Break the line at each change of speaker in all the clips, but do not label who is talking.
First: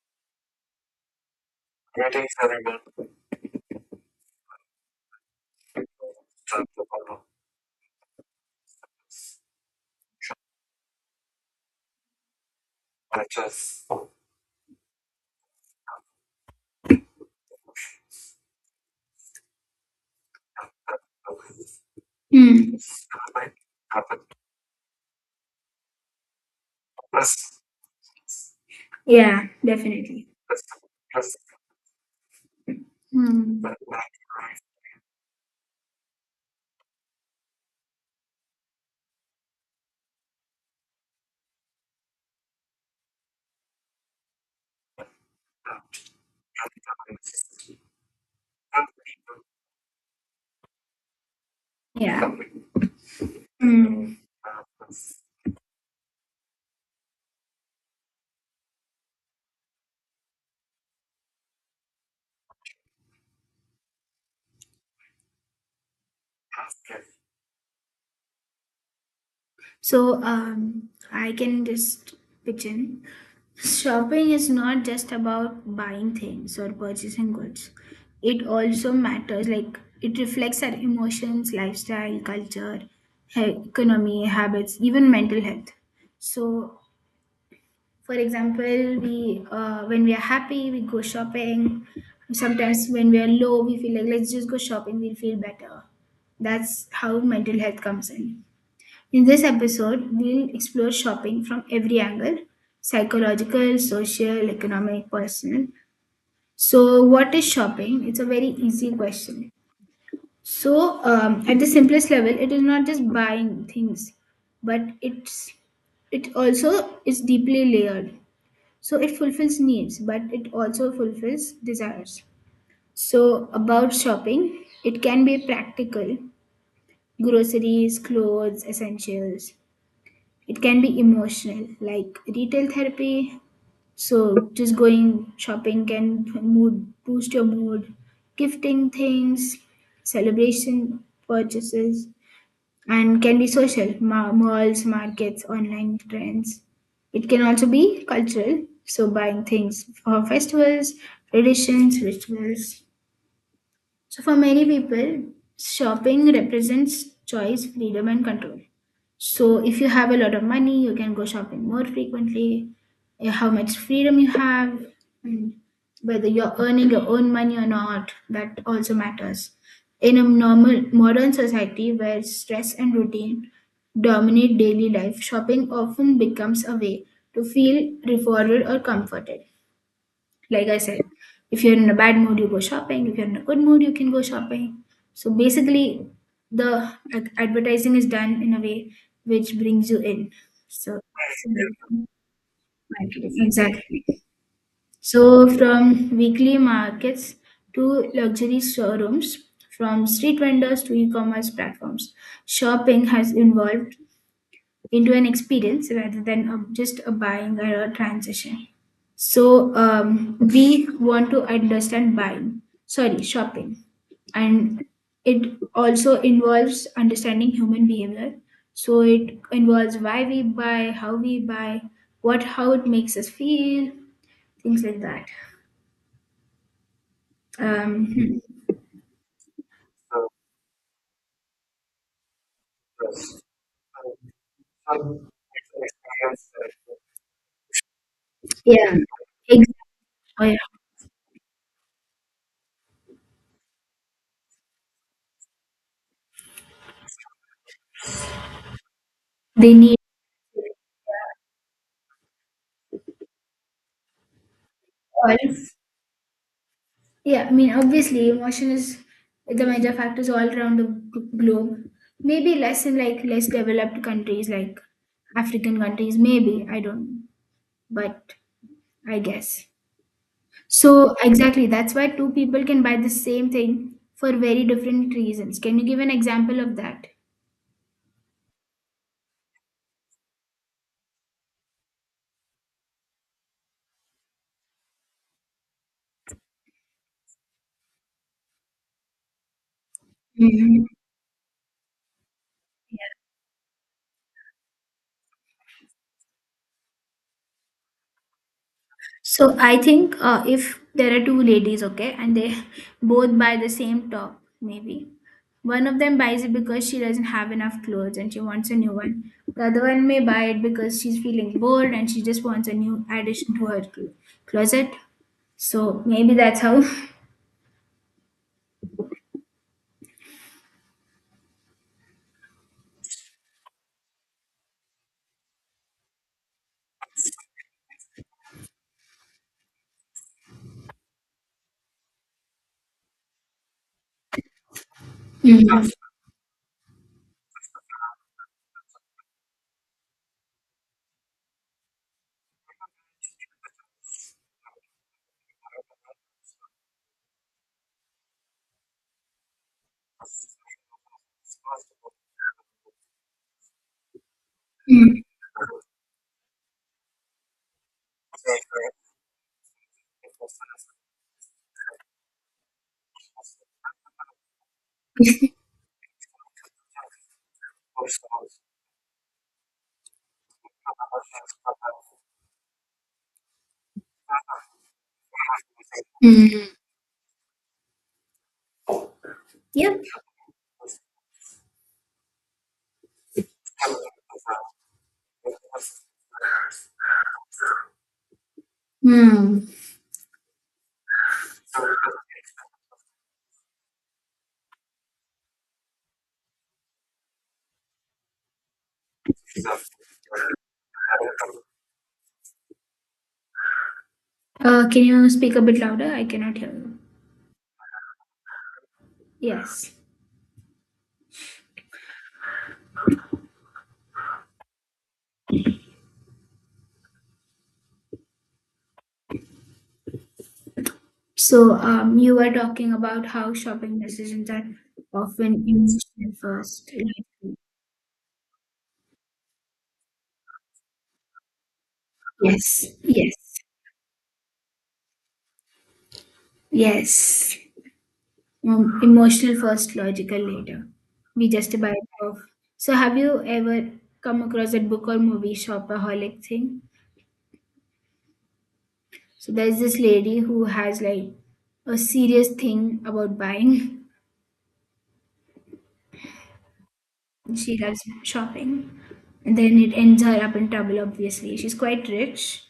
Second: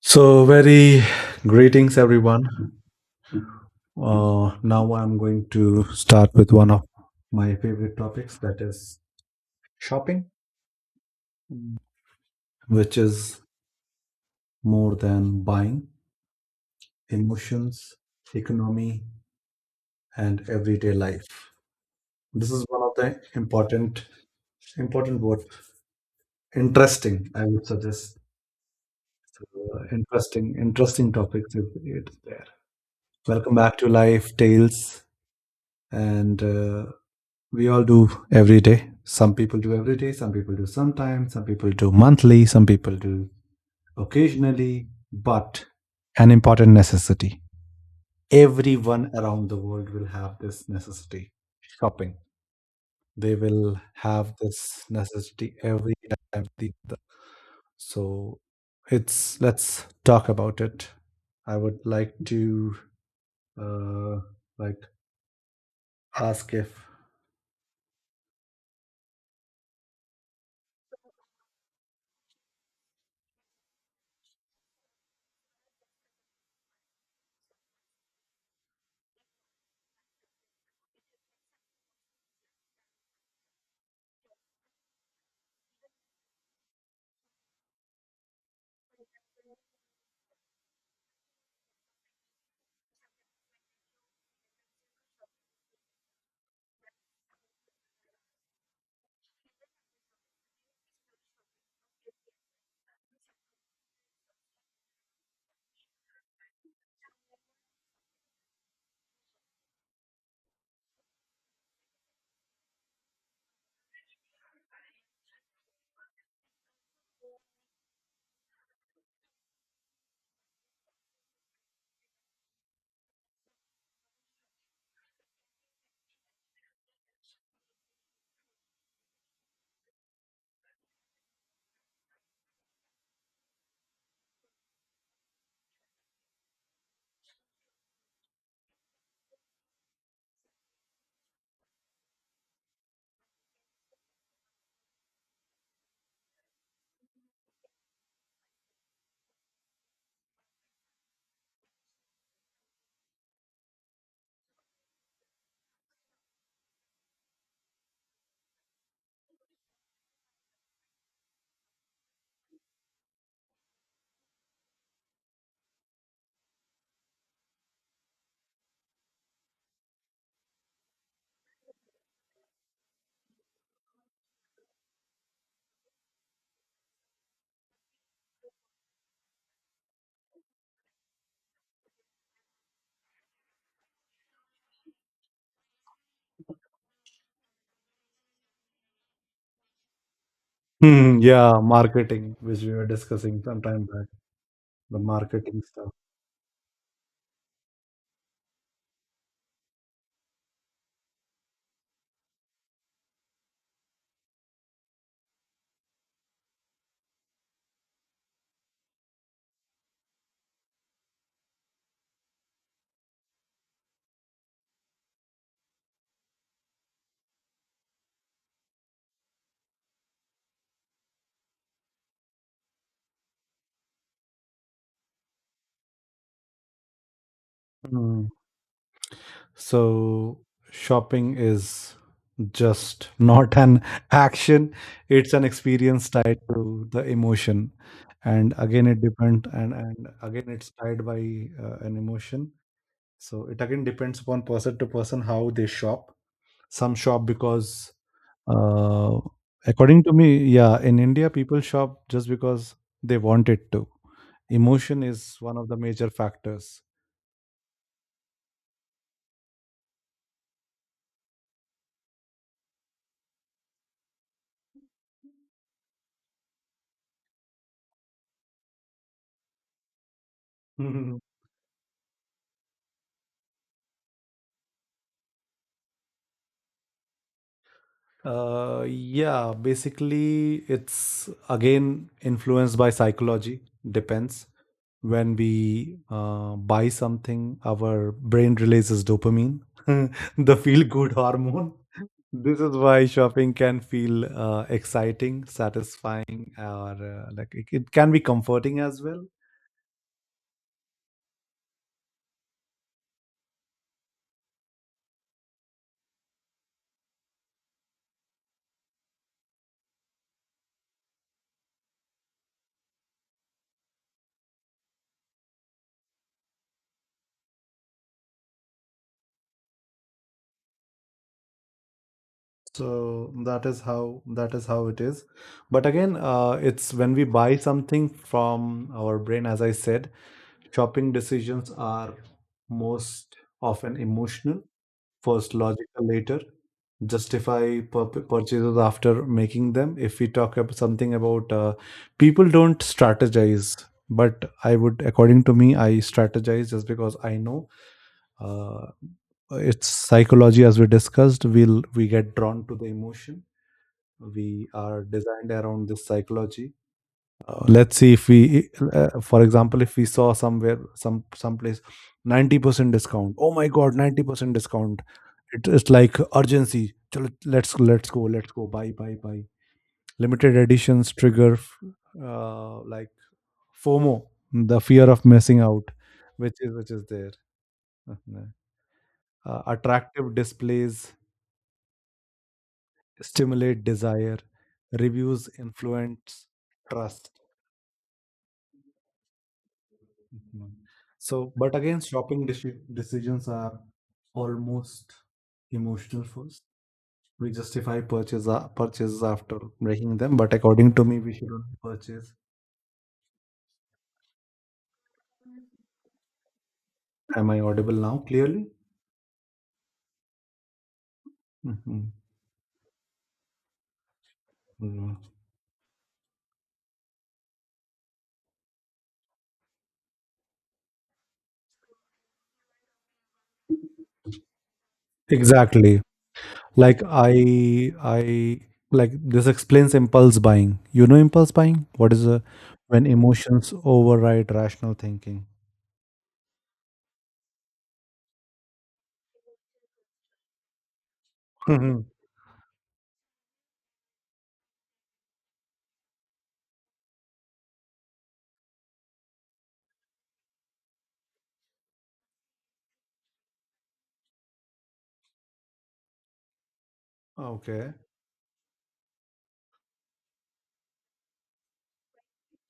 So, very greetings, everyone. Now, I'm going to start with one of my favorite topics that is shopping, which is more than buying, emotions, economy, and everyday life. This is
Mm,
one of the important word, interesting. I would suggest
yeah,
uh,
definitely.
interesting, interesting topics if it's there. Welcome
Mm,
back to Life Tales, and we all do every day. Some people do every day, some people do sometimes, some people do monthly, some people do occasionally, but an important necessity. Everyone around the world will have this necessity shopping.
yeah.
They will
Mm.
have this necessity every time. They So it's let's talk about it. I would like to uh, like ask if
So I can just pitch in. Shopping is not just about buying things or purchasing goods. It also matters, like, it reflects our emotions, lifestyle, culture, economy, habits, even mental health. So for example, we when we are happy, we go shopping. Sometimes when we are low, we feel like let's just go shopping. We'll feel better. That's how mental health comes in. In this episode, we'll explore shopping from every angle, psychological, social, economic, personal. So, what is shopping? It's a very easy question. At the simplest level, it is not just buying things, but it also is deeply layered. So it fulfills needs, but it also fulfills desires. So about shopping, it can be practical, groceries, clothes, essentials. It can be emotional, like retail therapy. So just going shopping can mood boost your mood, gifting things, celebration purchases, and can be social, malls, markets, online trends. It can also be cultural, so buying things for festivals, traditions, rituals. So, for many people, shopping represents choice, freedom, and control. So, if you have a lot of money, you can go shopping more frequently. How much freedom you have, and whether you're earning your own money or not, that also matters. In a normal modern society where stress and routine dominate daily life, shopping often becomes a way to feel rewarded or comforted. Like I said, if you're in a bad mood, you go shopping. If you're in a good mood, you can go shopping. So basically, the advertising is done in a way which brings you in. So
Hmm,
that's a
yeah,
big
marketing, which we were
marketing.
discussing sometime
Exactly.
back, the
So
marketing stuff.
from weekly markets to luxury showrooms, from street vendors to e-commerce platforms, shopping has evolved into an experience rather than just a buying or a transaction. We want to understand buying, sorry, shopping, and it also involves understanding human behavior. So it involves why we buy, how we buy, what how it makes us feel, things like that.
Mm.
Um,
So shopping is just not an action, it's an experience tied to the emotion. And again, it depends,
ex-
and
oh
again,
yeah,
it's tied by an emotion. So it again depends upon person to person how they shop. Some shop because, uh,
they need
according to me, yeah, in India, people shop just because they want it to. Emotion is
all.
one of the major factors.
Yeah, I mean, obviously, emotion is the major factors all around the globe. Maybe less in like less developed countries, like African countries. Maybe I don't, but I guess. So exactly, that's why two people can buy the same thing for very different reasons. Can you give an example of that?
Yeah, basically, it's again influenced by psychology, depends. When we buy something, our brain releases dopamine, the feel
Mhm.
good hormone. This is why shopping can feel exciting, satisfying, or like it can be comforting as well.
So I think if there are two ladies, okay, and they both buy the same top, maybe one of them buys it because she doesn't have enough clothes and she wants a new one. The other one may buy it because she's feeling bored and she just wants a new addition to her closet. So maybe that's how.
So that is how it is. But again, it's when we buy something from our brain, as I said, shopping decisions are most often emotional, first
Hmm.
logical, later justify purchases after making them. If we talk about something about people don't strategize, but I would, according to me, I strategize just because I know uh, it's psychology as we discussed. We get drawn to the emotion. We are
Mm.
designed around this psychology. Let's see if we for example if we saw somewhere someplace 90% discount, oh my god, 90% discount, it's like urgency. Chalo, let's go buy limited editions trigger like fomo, the fear of missing out, which
Mm.
is which is there. Mhm. uh,
Yep.
attractive displays stimulate desire, reviews influence trust.
Mm.
Mhm. So, but again, shopping decisions are almost emotional first. We justify purchases after making them, but according to me, we should only purchase.
Can you speak a bit louder? I cannot hear you.
Am I audible now clearly?
Yes.
Mhm. Mhm.
So, you were talking about how shopping decisions are often
Exactly.
emotional first,
Like
logical.
I like this explains impulse buying. You know, impulse buying. What is a
Yes,
when
yes,
emotions override rational thinking?
yes. Emotional first, logical later. We just about
Mhm.
off. So, have you ever come across that book or movie shopaholic thing? So, there's this lady who has like a serious thing about buying. She
Okay.
loves shopping. And then it ends her up in trouble, obviously. She's quite rich,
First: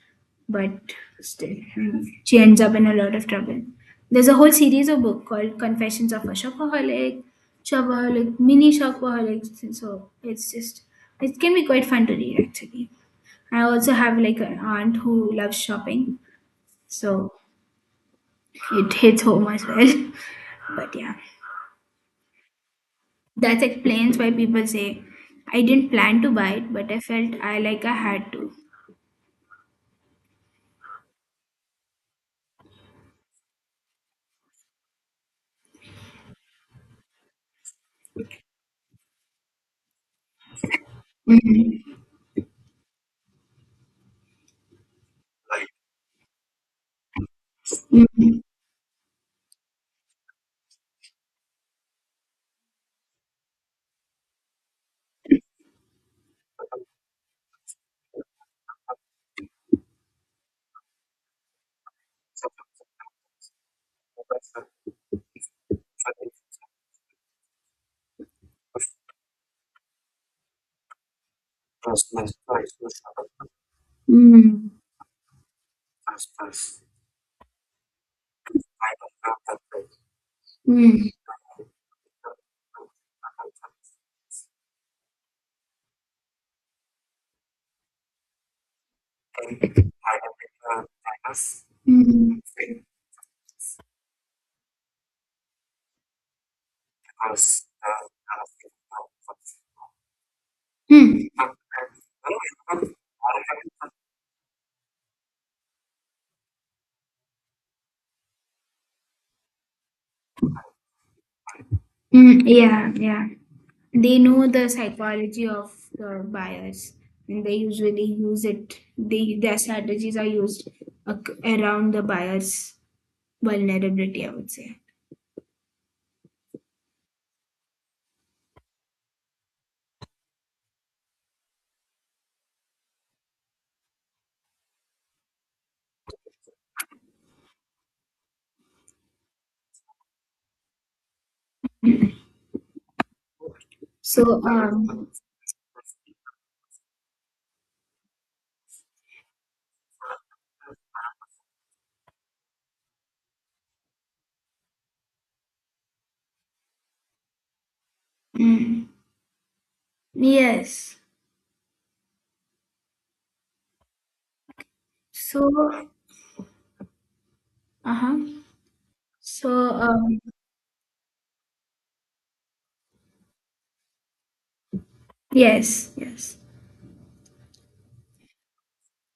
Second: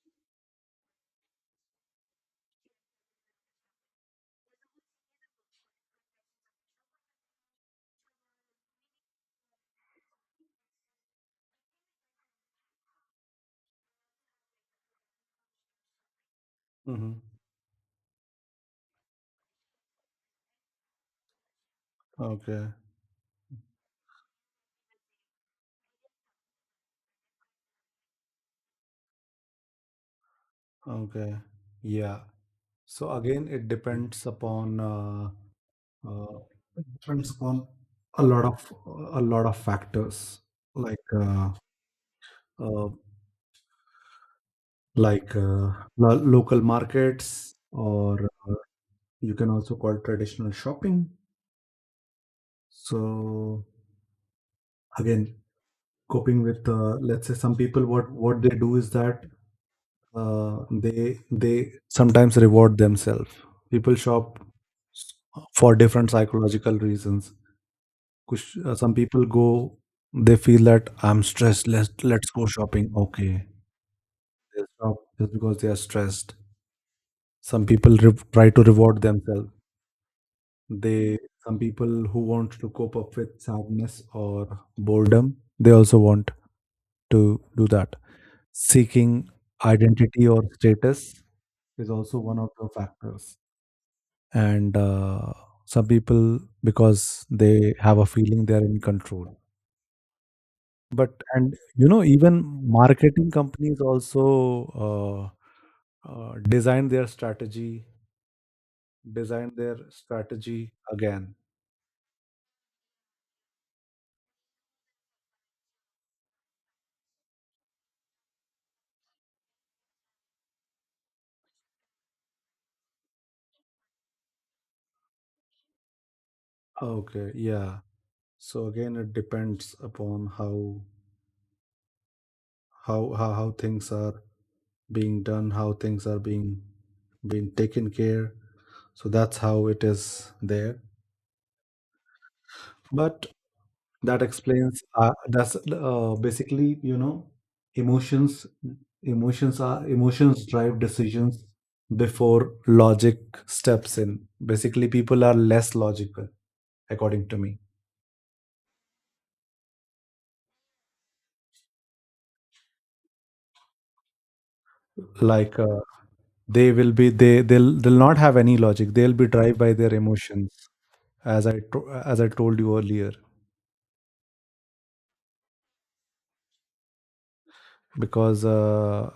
but still, I mean, she ends up in a lot of trouble. There's a whole series of book called Confessions of a Shopaholic, Shopaholic, Mini Shopaholics. So it's just, it can be quite fun to read, actually. I also have like an aunt who loves shopping,
Hmm.
so it hits home as well. But yeah.
Okay.
That explains why people say, I didn't plan to buy it, but I felt I like I had to.
Okay. Yeah. So again, uh, it depends upon a lot of a lot of factors like
Mm,
uh, like uh, local markets, or
mm,
you can also call traditional shopping. So again, coping with let's say some people, what they do is that they sometimes reward themselves. People shop for different psychological reasons. Kush, some people go, they feel that I'm stressed. Let's go shopping. Okay, they
mm,
stop just because they are stressed. Some people try to reward themselves.
mm,
They some people who want to cope up with sadness or boredom, they also want to do that. Seeking identity or status is also one
mm,
of the factors. And some people because they have a feeling they are in control. But and you know, even marketing companies also uh, uh, design their strategy, design their strategy again.
mm. Yeah, yeah. They know the psychology of the buyers and they usually use it. They, their strategies are used around the buyer's vulnerability, I would say.
Okay, yeah. So again, it depends upon how things are being done, how things are being taken care. So that's how it is there. But that
So,
explains
um,
that's basically you know, emotions emotions drive decisions before logic steps in. Basically people are less logical according to me,
mm, yes. So,
like they will be they
uh
they'll
huh.
not have any logic, they'll be
So,
driven by their
um,
emotions. As i to- as I told you earlier,
yes, yes.
because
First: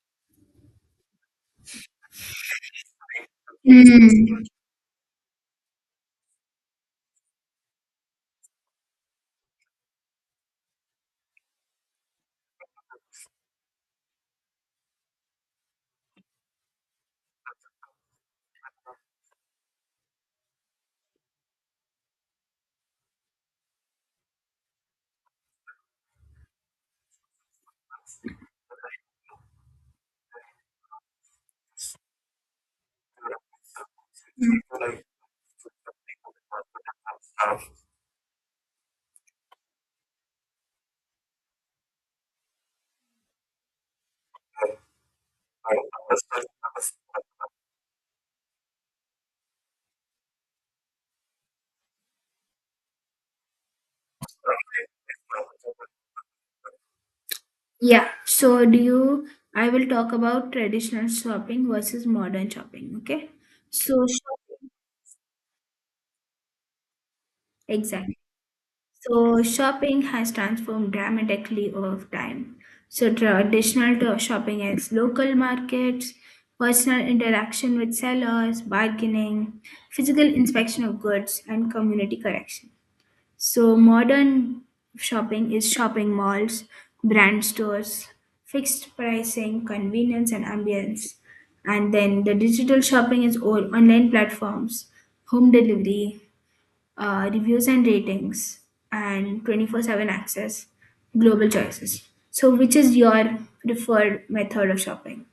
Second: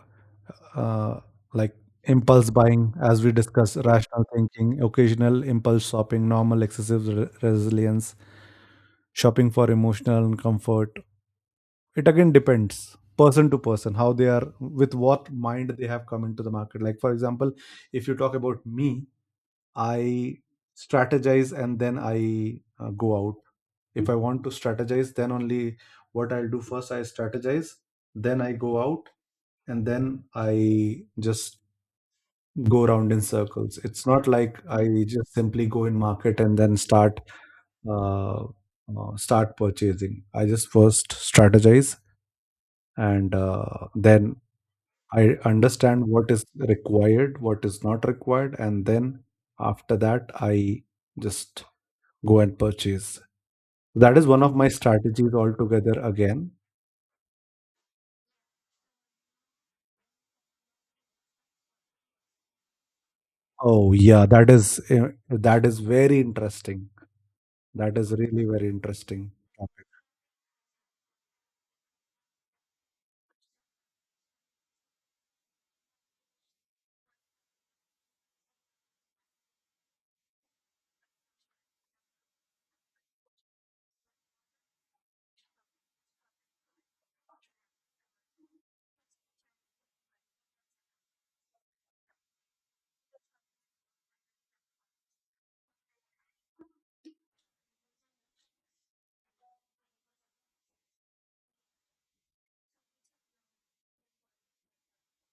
uh, like impulse buying as we discuss, rational
Mm.
thinking, occasional impulse shopping normal excessive resilience shopping for emotional and comfort. It again depends person to person how they are, with what mind they have come into the market. Like for example, if you talk about me, I strategize and then I go out. If I want to strategize then only, what I'll do first, I strategize, then I go out, and then I just go around in circles. It's not like I just simply go in market and then start uh, start purchasing. I just first strategize and then I understand what is required, what is not required, and then after that I just go and purchase. That is one of my strategies altogether again.
Yeah, so do you? I will talk about traditional shopping versus modern shopping, okay?
Oh
So,
yeah,
shopping,
that is very interesting. That is
exactly.
really very interesting.
So, shopping has transformed dramatically over time. So, traditional to shopping is local markets, personal interaction with sellers, bargaining, physical inspection of goods, and community correction. So modern shopping is shopping malls, brand stores, fixed pricing, convenience and ambience. And then the digital shopping is all online platforms, home delivery, reviews and ratings, and 24/7 access, global choices. So which is your preferred method of shopping?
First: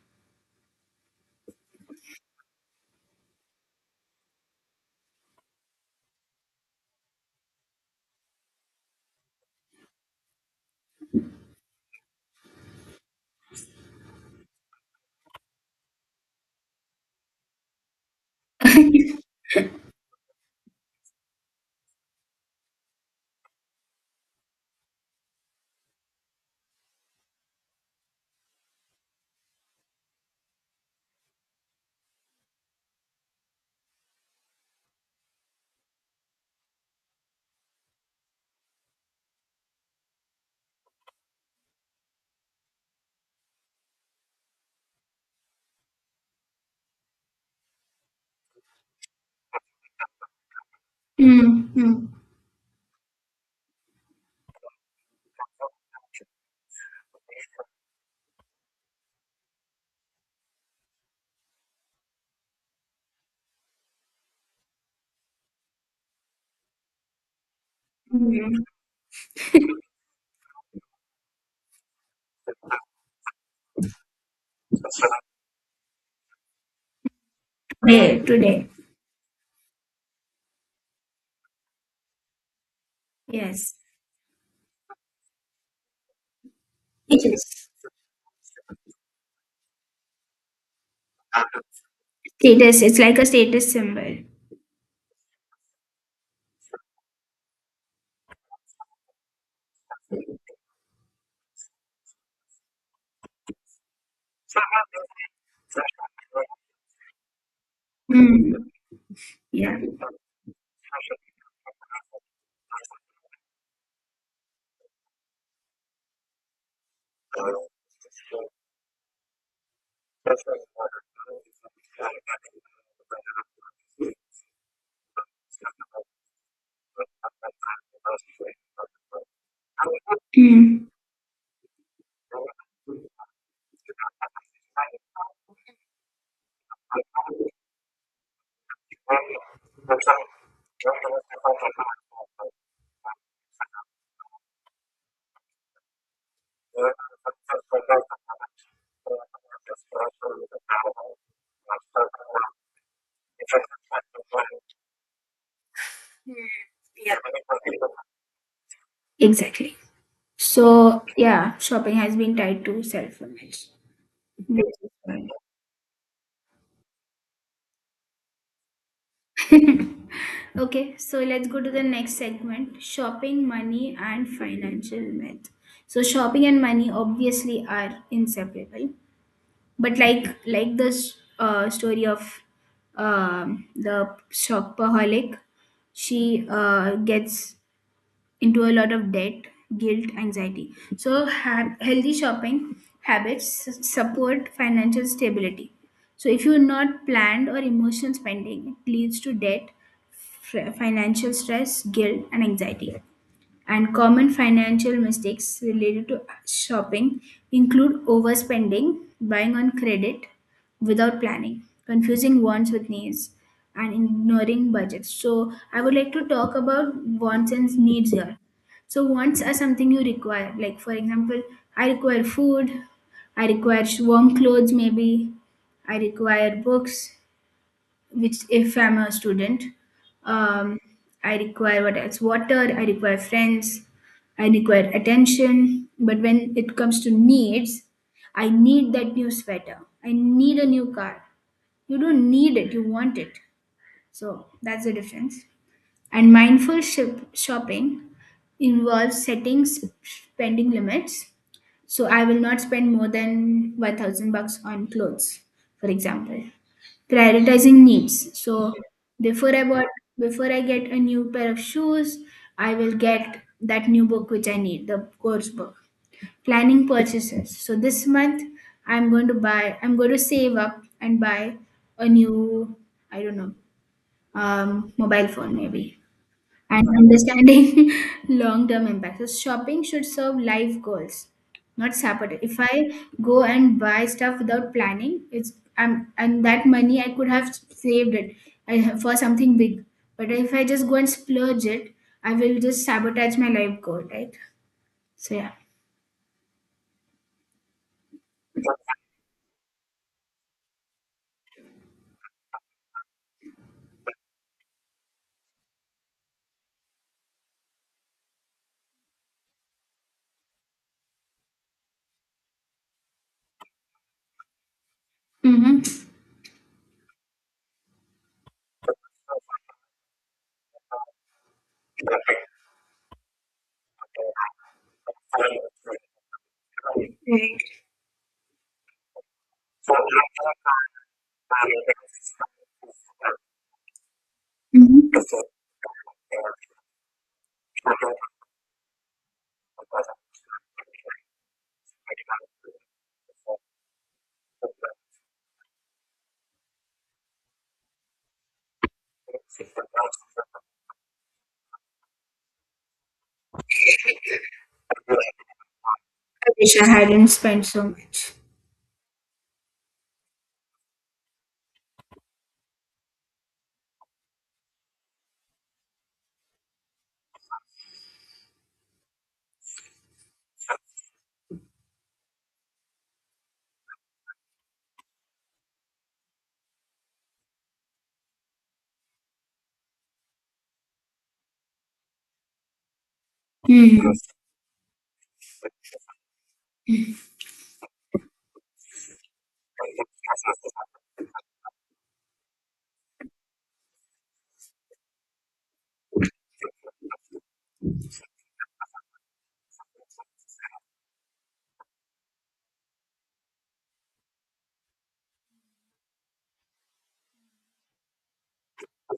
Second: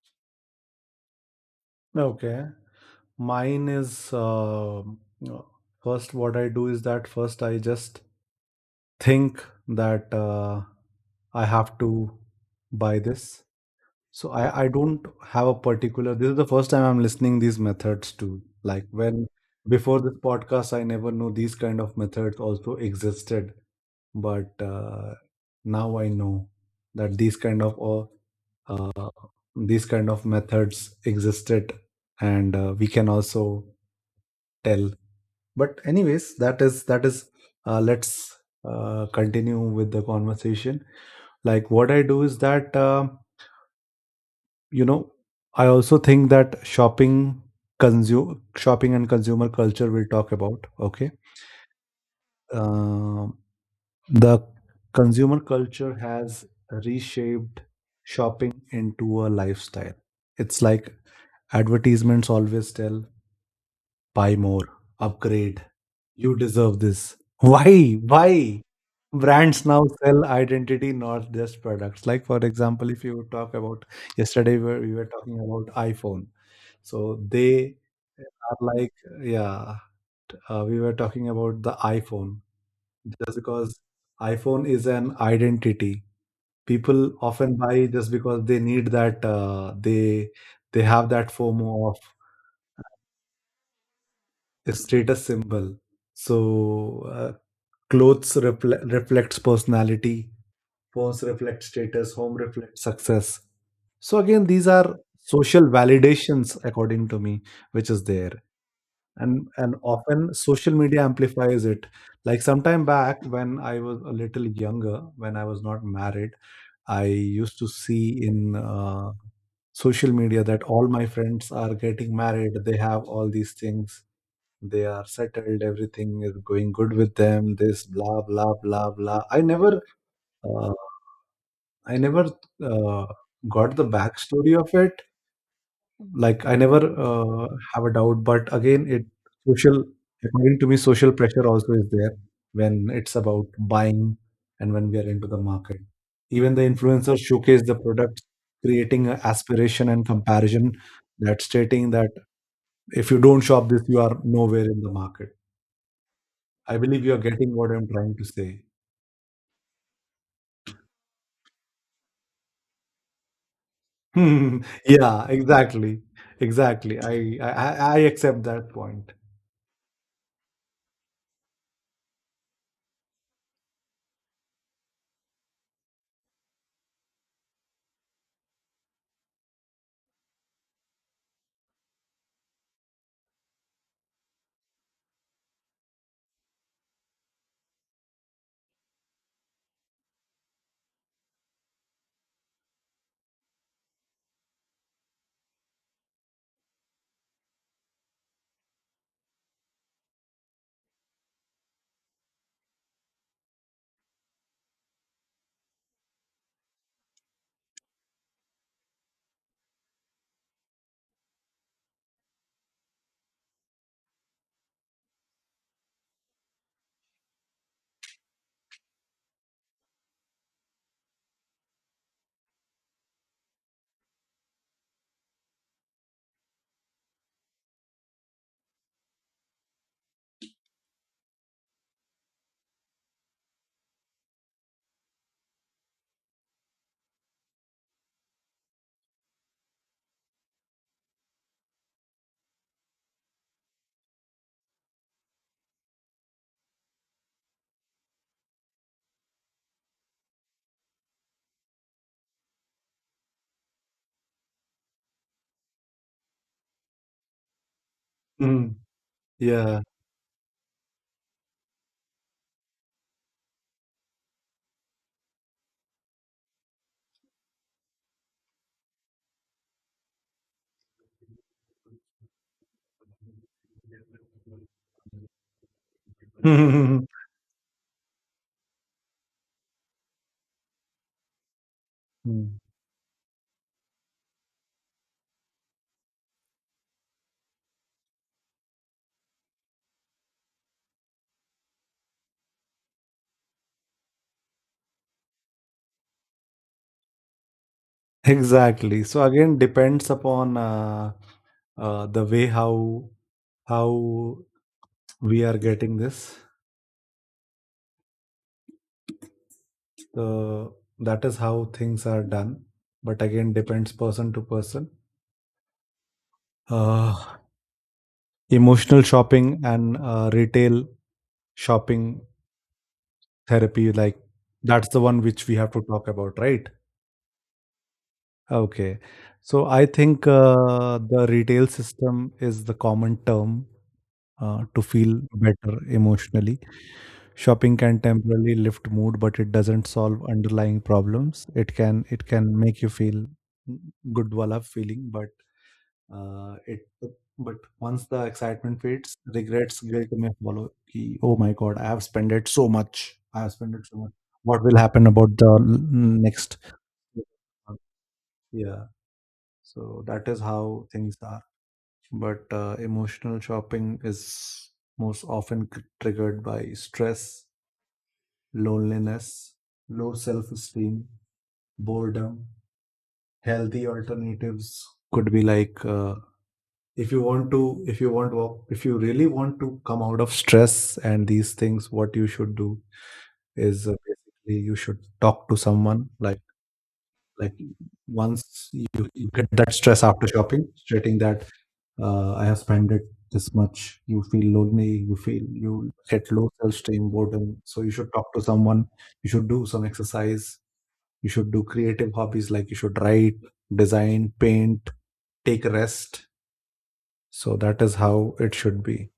Okay. Mine is first, what I do is that first I just think that I have to buy this. So I don't have a particular. This is the first time I'm listening these methods to like when before this podcast, I never knew these kind of methods also existed. But now I know that uh, uh, these kind of methods existed, and we can also tell, but anyways that is let's continue with the conversation. Like what I do is that you know, I also think that shopping, consume shopping and consumer culture, we'll talk about. Okay,
Mm, mm,
uh, the consumer culture has reshaped shopping into a lifestyle. It's like advertisements always tell buy more, upgrade, you deserve this. Why? Why?
mm.
Brands now sell identity, not just products. Like, for example, if you talk about yesterday, we were talking about iPhone. So they
Today,
are
today.
like, yeah, we were talking about the iPhone just
Yes.
because iPhone is an identity. People
It
often
is.
buy just because they need that. They have that FOMO of
Status, it's like a status symbol.
a status symbol. So clothes reflects personality, phones reflect status, home reflects success. So again, these are social validations, according to me, which is there.
Mm.
And
Yeah.
often social media amplifies it. Like sometime back when I was a little younger, when I was not married, I used to see in social media that all my friends are getting married. They have all these things, they are settled, everything is going good with them, this blah blah blah blah. I never uh,
Mm.
i never uh, got the backstory of it. Like I never uh, have a doubt, but again it social, according to me, social pressure also is there when it's about buying. And when we are into the market, even the influencers showcase the product, creating a aspiration and comparison, that stating that if you don't shop this you are nowhere in the market.
Mm.
I believe
Yeah,
you're getting what I'm trying to say.
exactly. So, yeah, shopping has been tied to self-image.
Hmm.
Which is
Yeah, exactly. Exactly. I I accept that point.
why. Okay, so let's go to the next segment, shopping, money, and financial myth. So shopping and money obviously are inseparable, but like like the story of the shopaholic, she gets into a lot of debt, guilt, anxiety. So, healthy shopping habits support financial stability. So, if you're not planned or emotional spending, it leads to debt, financial stress, guilt, and anxiety, and common financial mistakes related to shopping include overspending, buying on credit without planning, confusing wants with needs, and ignoring budgets. So, I would like to talk about wants and needs here. So, wants are something you require, like, for example, I require food, I require warm clothes, maybe, I require books, which if I'm a student, um, I require what else? Water, I require friends, I require attention. But when it comes to needs, I need that new sweater. I need a new car. You don't need it, you want it. So that's the difference. And mindful ship shopping involves setting spending limits, so I will not spend more than 1,000 bucks on clothes, for example. Prioritizing needs.
Hmm.
So before I
Yeah.
bought, before I get a new pair of shoes, I will get that new book which I need, the course book. Planning purchases. So this month I'm going to save up and buy a new, I don't know, mobile phone maybe, and
Hmm.
understanding long-term impacts. So shopping should serve life goals, not sabotage. If I go and buy stuff without planning, and that money I could have saved it I for something big. But if I just go and splurge it, I will just sabotage my life goal, right? So yeah.
Exactly. So again, depends upon the way how we are getting this. So that is how things are done. But again, depends person to person.
Mm-hmm.
Uh, emotional shopping and retail shopping therapy, like that's the one which we have to talk about, right? Okay, so I think the retail system is the common term to
Mm-hmm.
feel better emotionally. Shopping can temporarily lift mood, but it doesn't solve underlying problems. It can make you feel good while feeling, but it but once the excitement fades, regrets, guilt may follow. Ki, oh my God, I have spent it so much. I have spent it so much. What will happen about the l-
I
next?
wish I hadn't spent so much.
Yeah. So that is how things are. But emotional shopping is most often triggered by stress, loneliness, low self-esteem, boredom. Healthy alternatives could be like if you want to if you want to, if you really want to come out of stress and these things, what you should do is
Hmm.
basically you should talk to someone, like once you, you get that stress after shopping stating that I have spent it this much, you feel lonely, you feel you get low self-esteem, boredom, so you should talk to someone, you should do some exercise, you should do creative hobbies, like you should write, design, paint, take a rest. So that is how it should be.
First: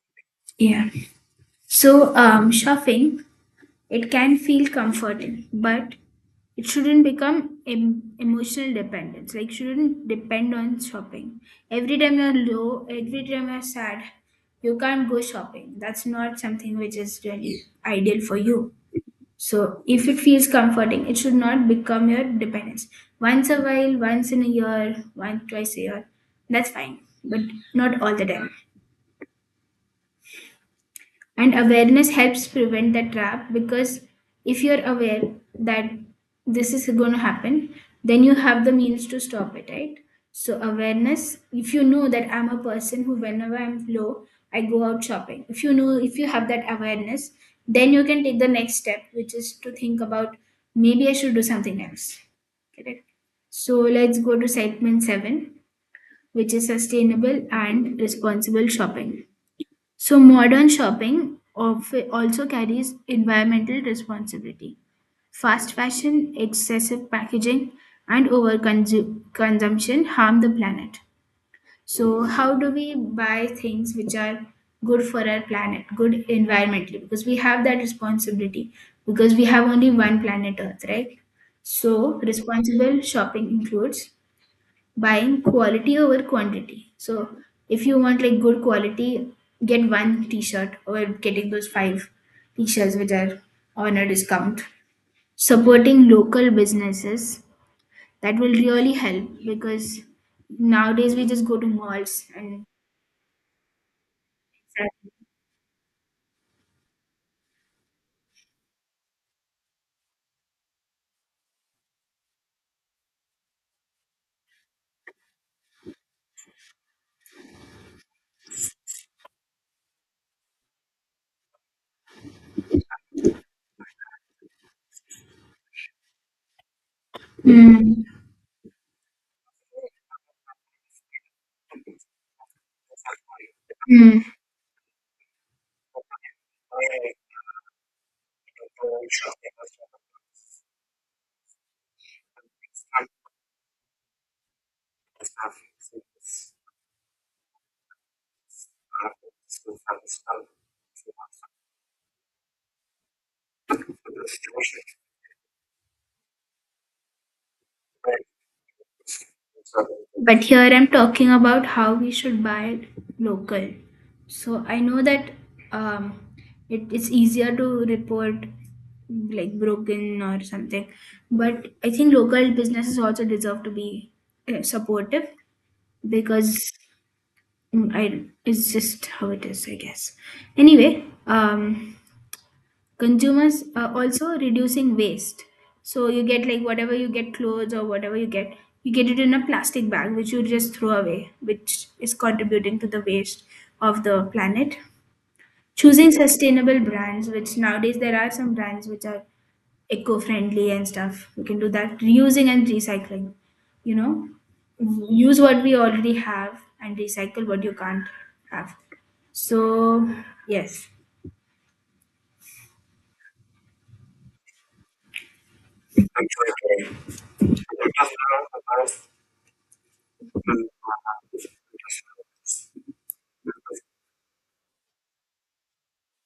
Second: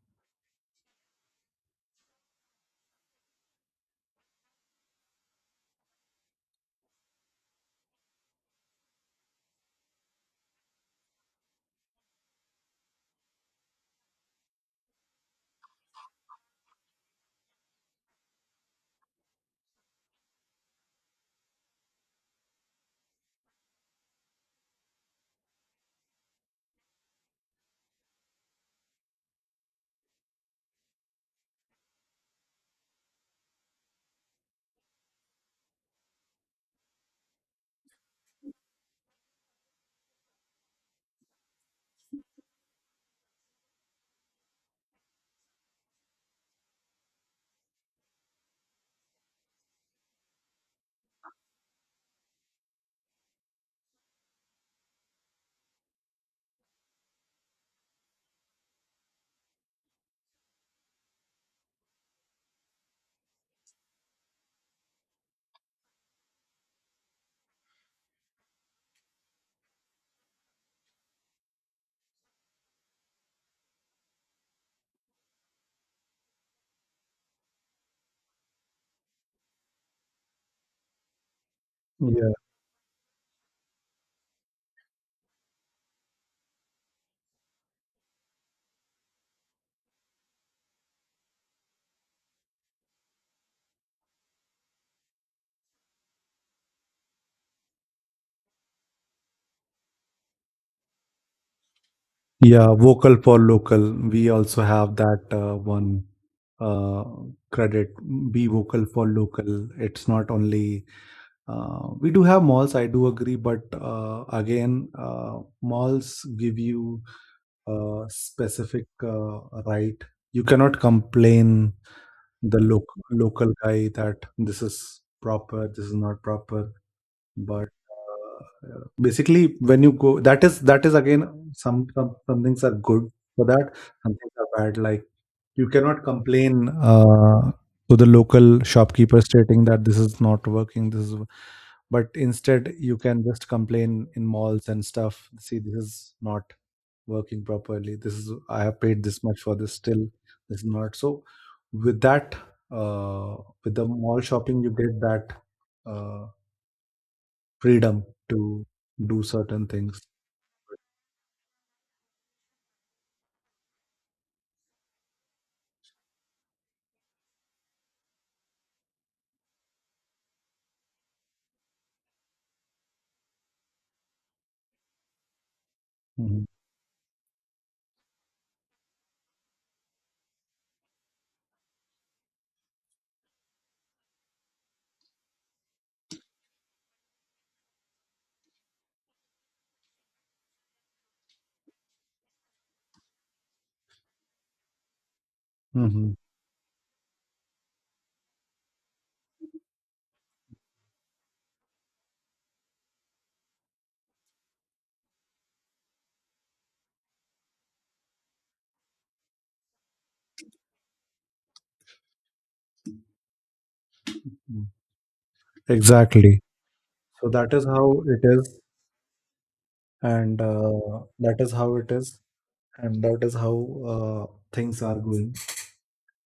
Yeah. Shopping. It can feel comforting, but it shouldn't become emotional dependence. Like, shouldn't depend on shopping. Every time you're low, every time you're sad, you can't go shopping. That's not something which is really ideal for you. So, if it feels comforting, it should not become your dependence. Once a while, once in a year, once, twice a year, that's fine, but not all the time. And awareness helps prevent the trap because if you're aware that this is going to happen, then you have the means to stop it, right? So, awareness, if you know that I'm a person who, whenever I'm low, I go out shopping. If you know, if you have that awareness, then you can take the next step, which is to think about maybe I should do something else. Correct. So, let's go to segment seven, which is sustainable and responsible shopping. So modern shopping also carries environmental responsibility. Fast fashion, excessive packaging, and over consumption harm the planet. So how do we buy things which are good for our planet, good environmentally? Because we have that responsibility. Because we have only one planet Earth, right? So
Yeah.
responsible shopping includes buying quality over quantity. So if you want like good quality, get one t-shirt over getting those five t-shirts which are on a discount. Supporting local businesses that will really help because nowadays we just go to malls and...
Yeah, vocal for local. We also have that one uh, credit. Be vocal for local. It's not only we do have malls. I do agree, but again, malls give you a specific right. You cannot complain the local guy that this is proper, this is not proper. But,
Mm.
basically, when you go that is again, some things are good for that, some
Mm.
things are bad. Like, you cannot complain, to the local shopkeeper stating that this is not working, this is but instead, you can just complain in malls and stuff. "See, this is not working properly. This is I have paid this much for this, still this is not." So with that, uh, with the mall shopping, you get that, uh freedom to do certain things.
But here I'm talking about how we should buy local. So I know that um, it's easier to report like broken or something, but I think local businesses also deserve to be supportive
Mhm.
because mm, I it's just how it is, I guess. Anyway, consumers are also reducing waste, so you get like whatever you get clothes or whatever you get, you get it in a plastic bag which you just throw away, which is contributing to the waste of the planet, choosing
Mhm.
sustainable brands, which nowadays there are some brands which are eco-friendly and stuff. You can do that, reusing and recycling. You know, use what we already have and recycle what you can't have. So yes.
Mm. Exactly. So that is how it is, and that is how it is, and that is how uh, things are going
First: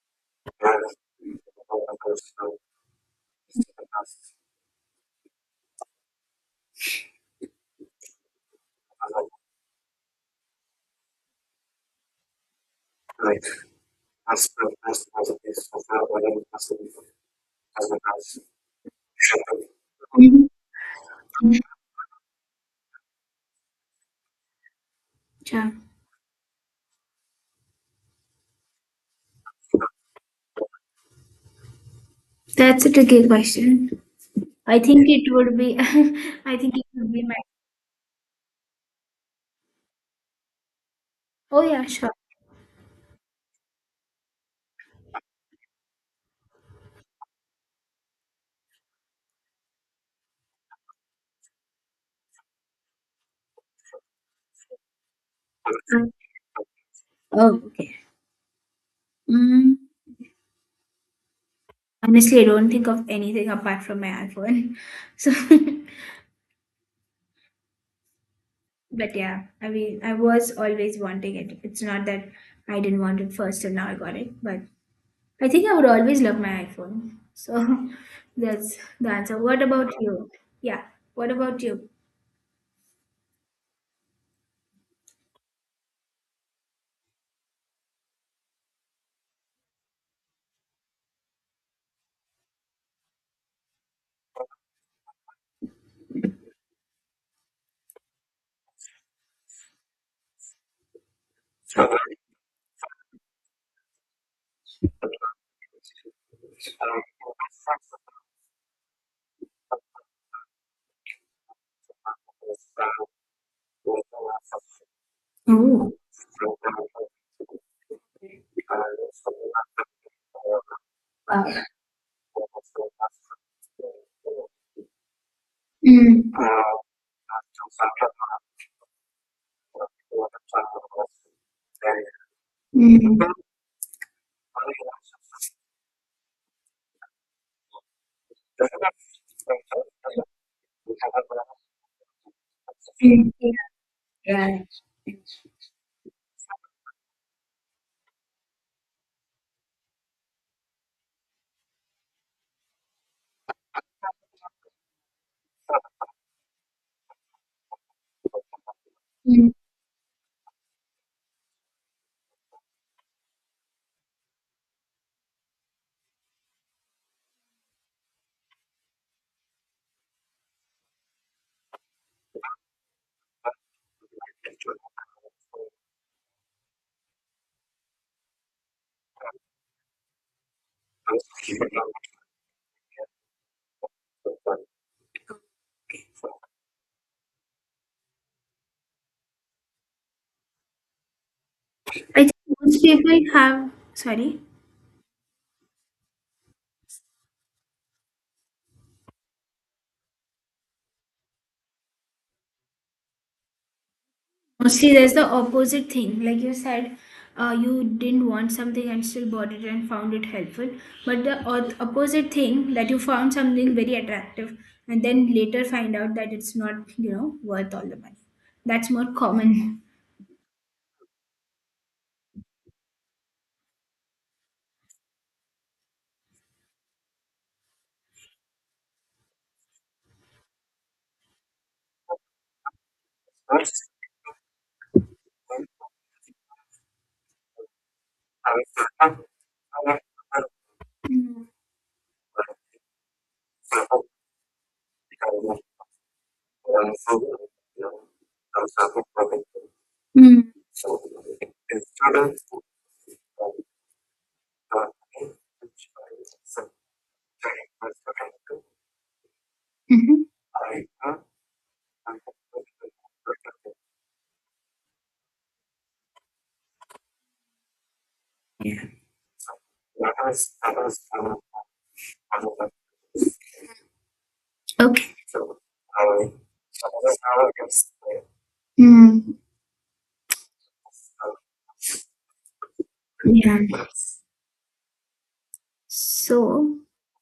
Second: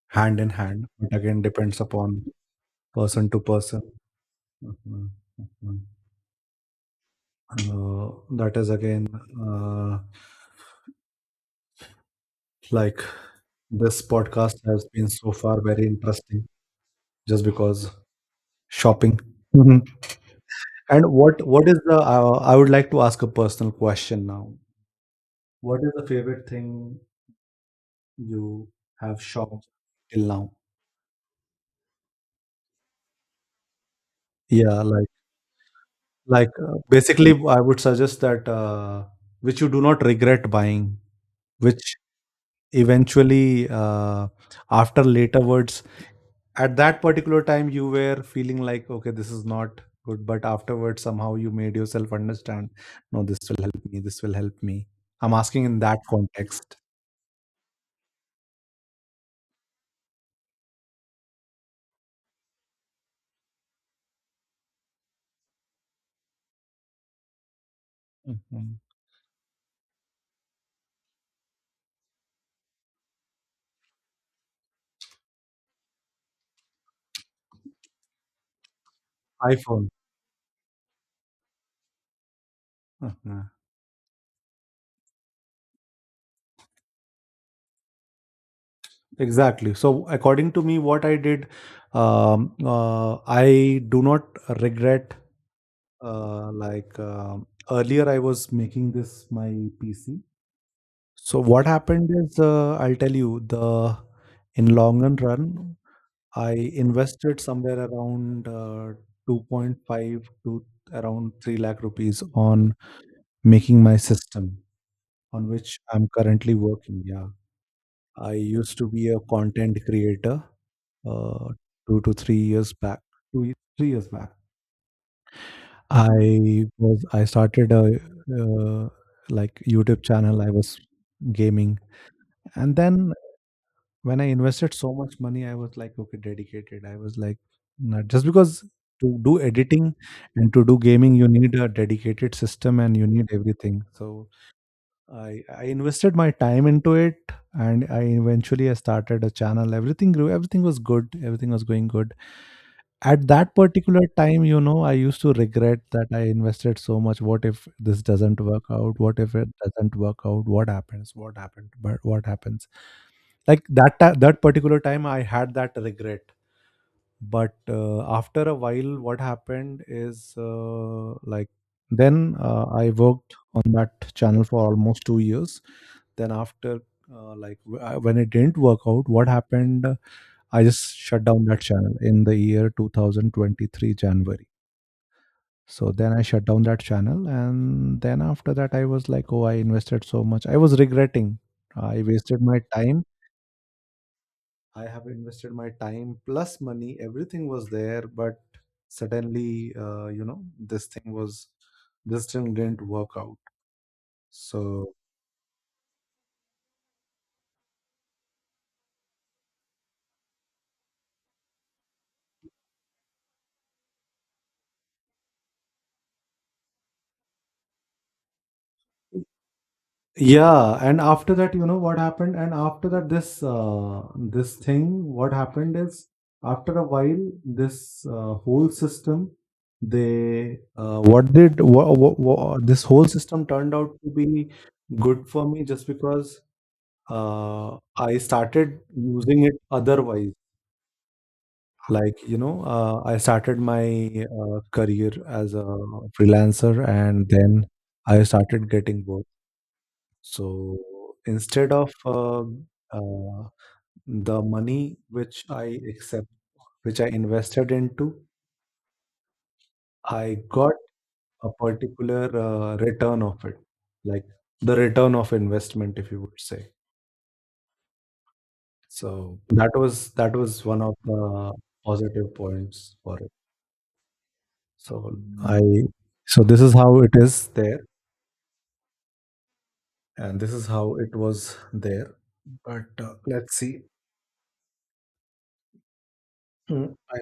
hand in hand. But again, depends upon person to person. Mhm. Mhm. That is again uh, like this podcast has been so far very interesting just because shopping.
Mhm.
And what is the I would like to ask a personal question now.
Yeah.
What is the favorite thing you have shopped till now?
That's a tricky question. I
Yeah,
think
like
it would be, I think it would be
basically,
my,
I would suggest that which you do not regret buying,
oh yeah,
which
sure.
eventually after later words at that particular time you were feeling like okay this is not good, but afterwards somehow you made yourself understand no this will help me this will help me. I'm asking in that
Um,
context.
oh, okay. Mm, honestly, I don't think of anything apart from my iPhone. So,
Mhm.
but yeah, I mean, I was always wanting it. It's not that I didn't want it first and now I got it, but I think I would always love my iPhone. So, that's the answer. What
iPhone.
about you? Yeah, what about you?
Uh-huh. Exactly. So, according to me, what I did, I do not regret. Like earlier, I was making this my PC. So, what happened is, I'll tell you the in long and run, I invested somewhere around 2.5 to around 3 lakh rupees on making my system on which
Oh,
I'm currently working. Yeah. I used to be a content creator uh,
wow.
2 to 3 years back. two, ye- 3 years back.
Mm,
I started a uh, like YouTube channel. I was gaming, and then
mm,
when I invested so much money, I was like, okay, dedicated. I was like, not just because to do editing and to do gaming, you need a dedicated system and you need
mm,
everything. So
yeah.
I invested my time into it, and I eventually I started a channel. Everything grew. Everything was good. Everything was going good. At that particular time, you know, I used to regret that I invested so much. What if this doesn't work out? What if
Yeah.
it doesn't work out? What happens? What happened? But what happens? Like that particular time, I had that regret. But after a while, what happened is like then I worked on that channel for almost 2 years. Then after when it didn't work out, what happened? I just shut down that channel in the year 2023 January. So then I shut down that channel. And then after that, I was like, oh, I invested so much. I was regretting. I
I think
wasted my
most
time.
people have, sorry,
I have invested my time plus money. Everything was there. But suddenly, you know, this thing was, this thing didn't work out.
mostly
So
there's the opposite thing. Like you said, you didn't want something and still bought it and found it helpful. But the opposite thing, that you found something very attractive and then later find out that it's not, you know, worth all the money. That's more common.
yeah, and after that, you know what happened? And after that, this thing, what happened is after a while, this whole system, they what did what, this whole system turned out to be good for me just because I started using it otherwise.
Mm-hmm.
Like you know, I started my career as a freelancer, and then I started getting bored so instead of uh, the money which I accept, which I invested into, I got a particular return of it, like the return of investment, if you would say. So that was one of the positive points for it. So
Okay.
I so this is how it is there,
Mm,
and this is how it was there. But let's
yeah.
see.
So,
Mm, I,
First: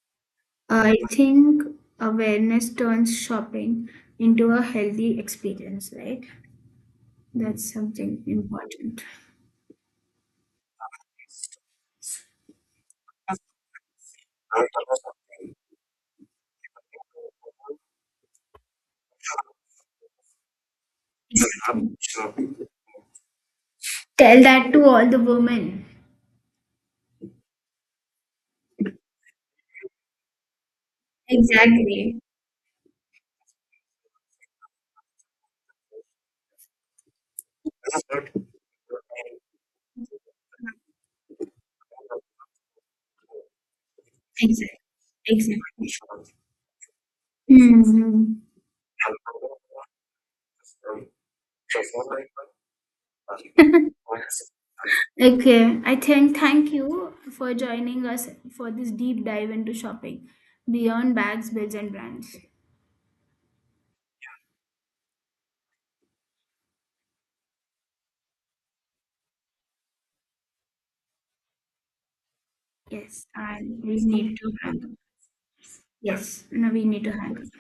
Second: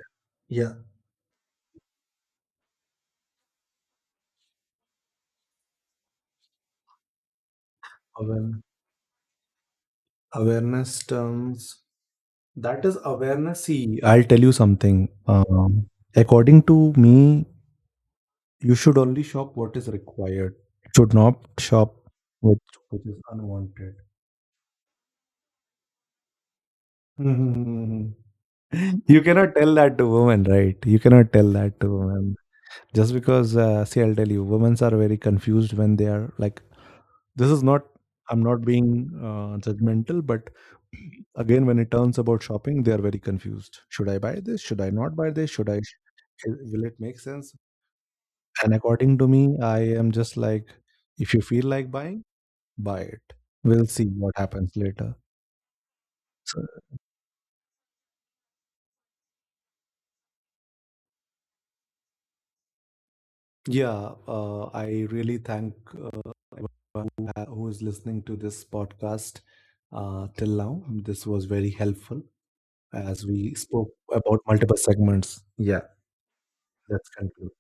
yeah,
I think awareness turns shopping into a healthy experience, right? That's something
awa-
important.
awareness terms. That is awareness. See, I'll tell you something. According to me, you should only shop what is required. Should not shop which which is unwanted.
Tell that to all the women.
Mhm. You cannot tell that to women, right? You cannot tell that to
Exactly.
women. Just because, see, I'll tell you, women are very confused when they are like this is not I'm not being judgmental, but again, when it turns about shopping, they are very confused. Should I buy this?
Exactly.
Should I not buy this? Should I?
Exactly.
Will it make sense?
Hmm.
And according to me, I am just like, if you feel like buying, buy it. We'll see what happens later.
Okay. I think
So,
thank you for joining us for this deep dive into shopping beyond bags, bills, and brands.
yeah, I really thank everyone who, who is listening to this podcast till now. This was very helpful
Yes,
as we
and
spoke
we need
about
to
multiple
hang up.
segments. Yeah.
Yes, no, we need
That's
to hang up.
conclude.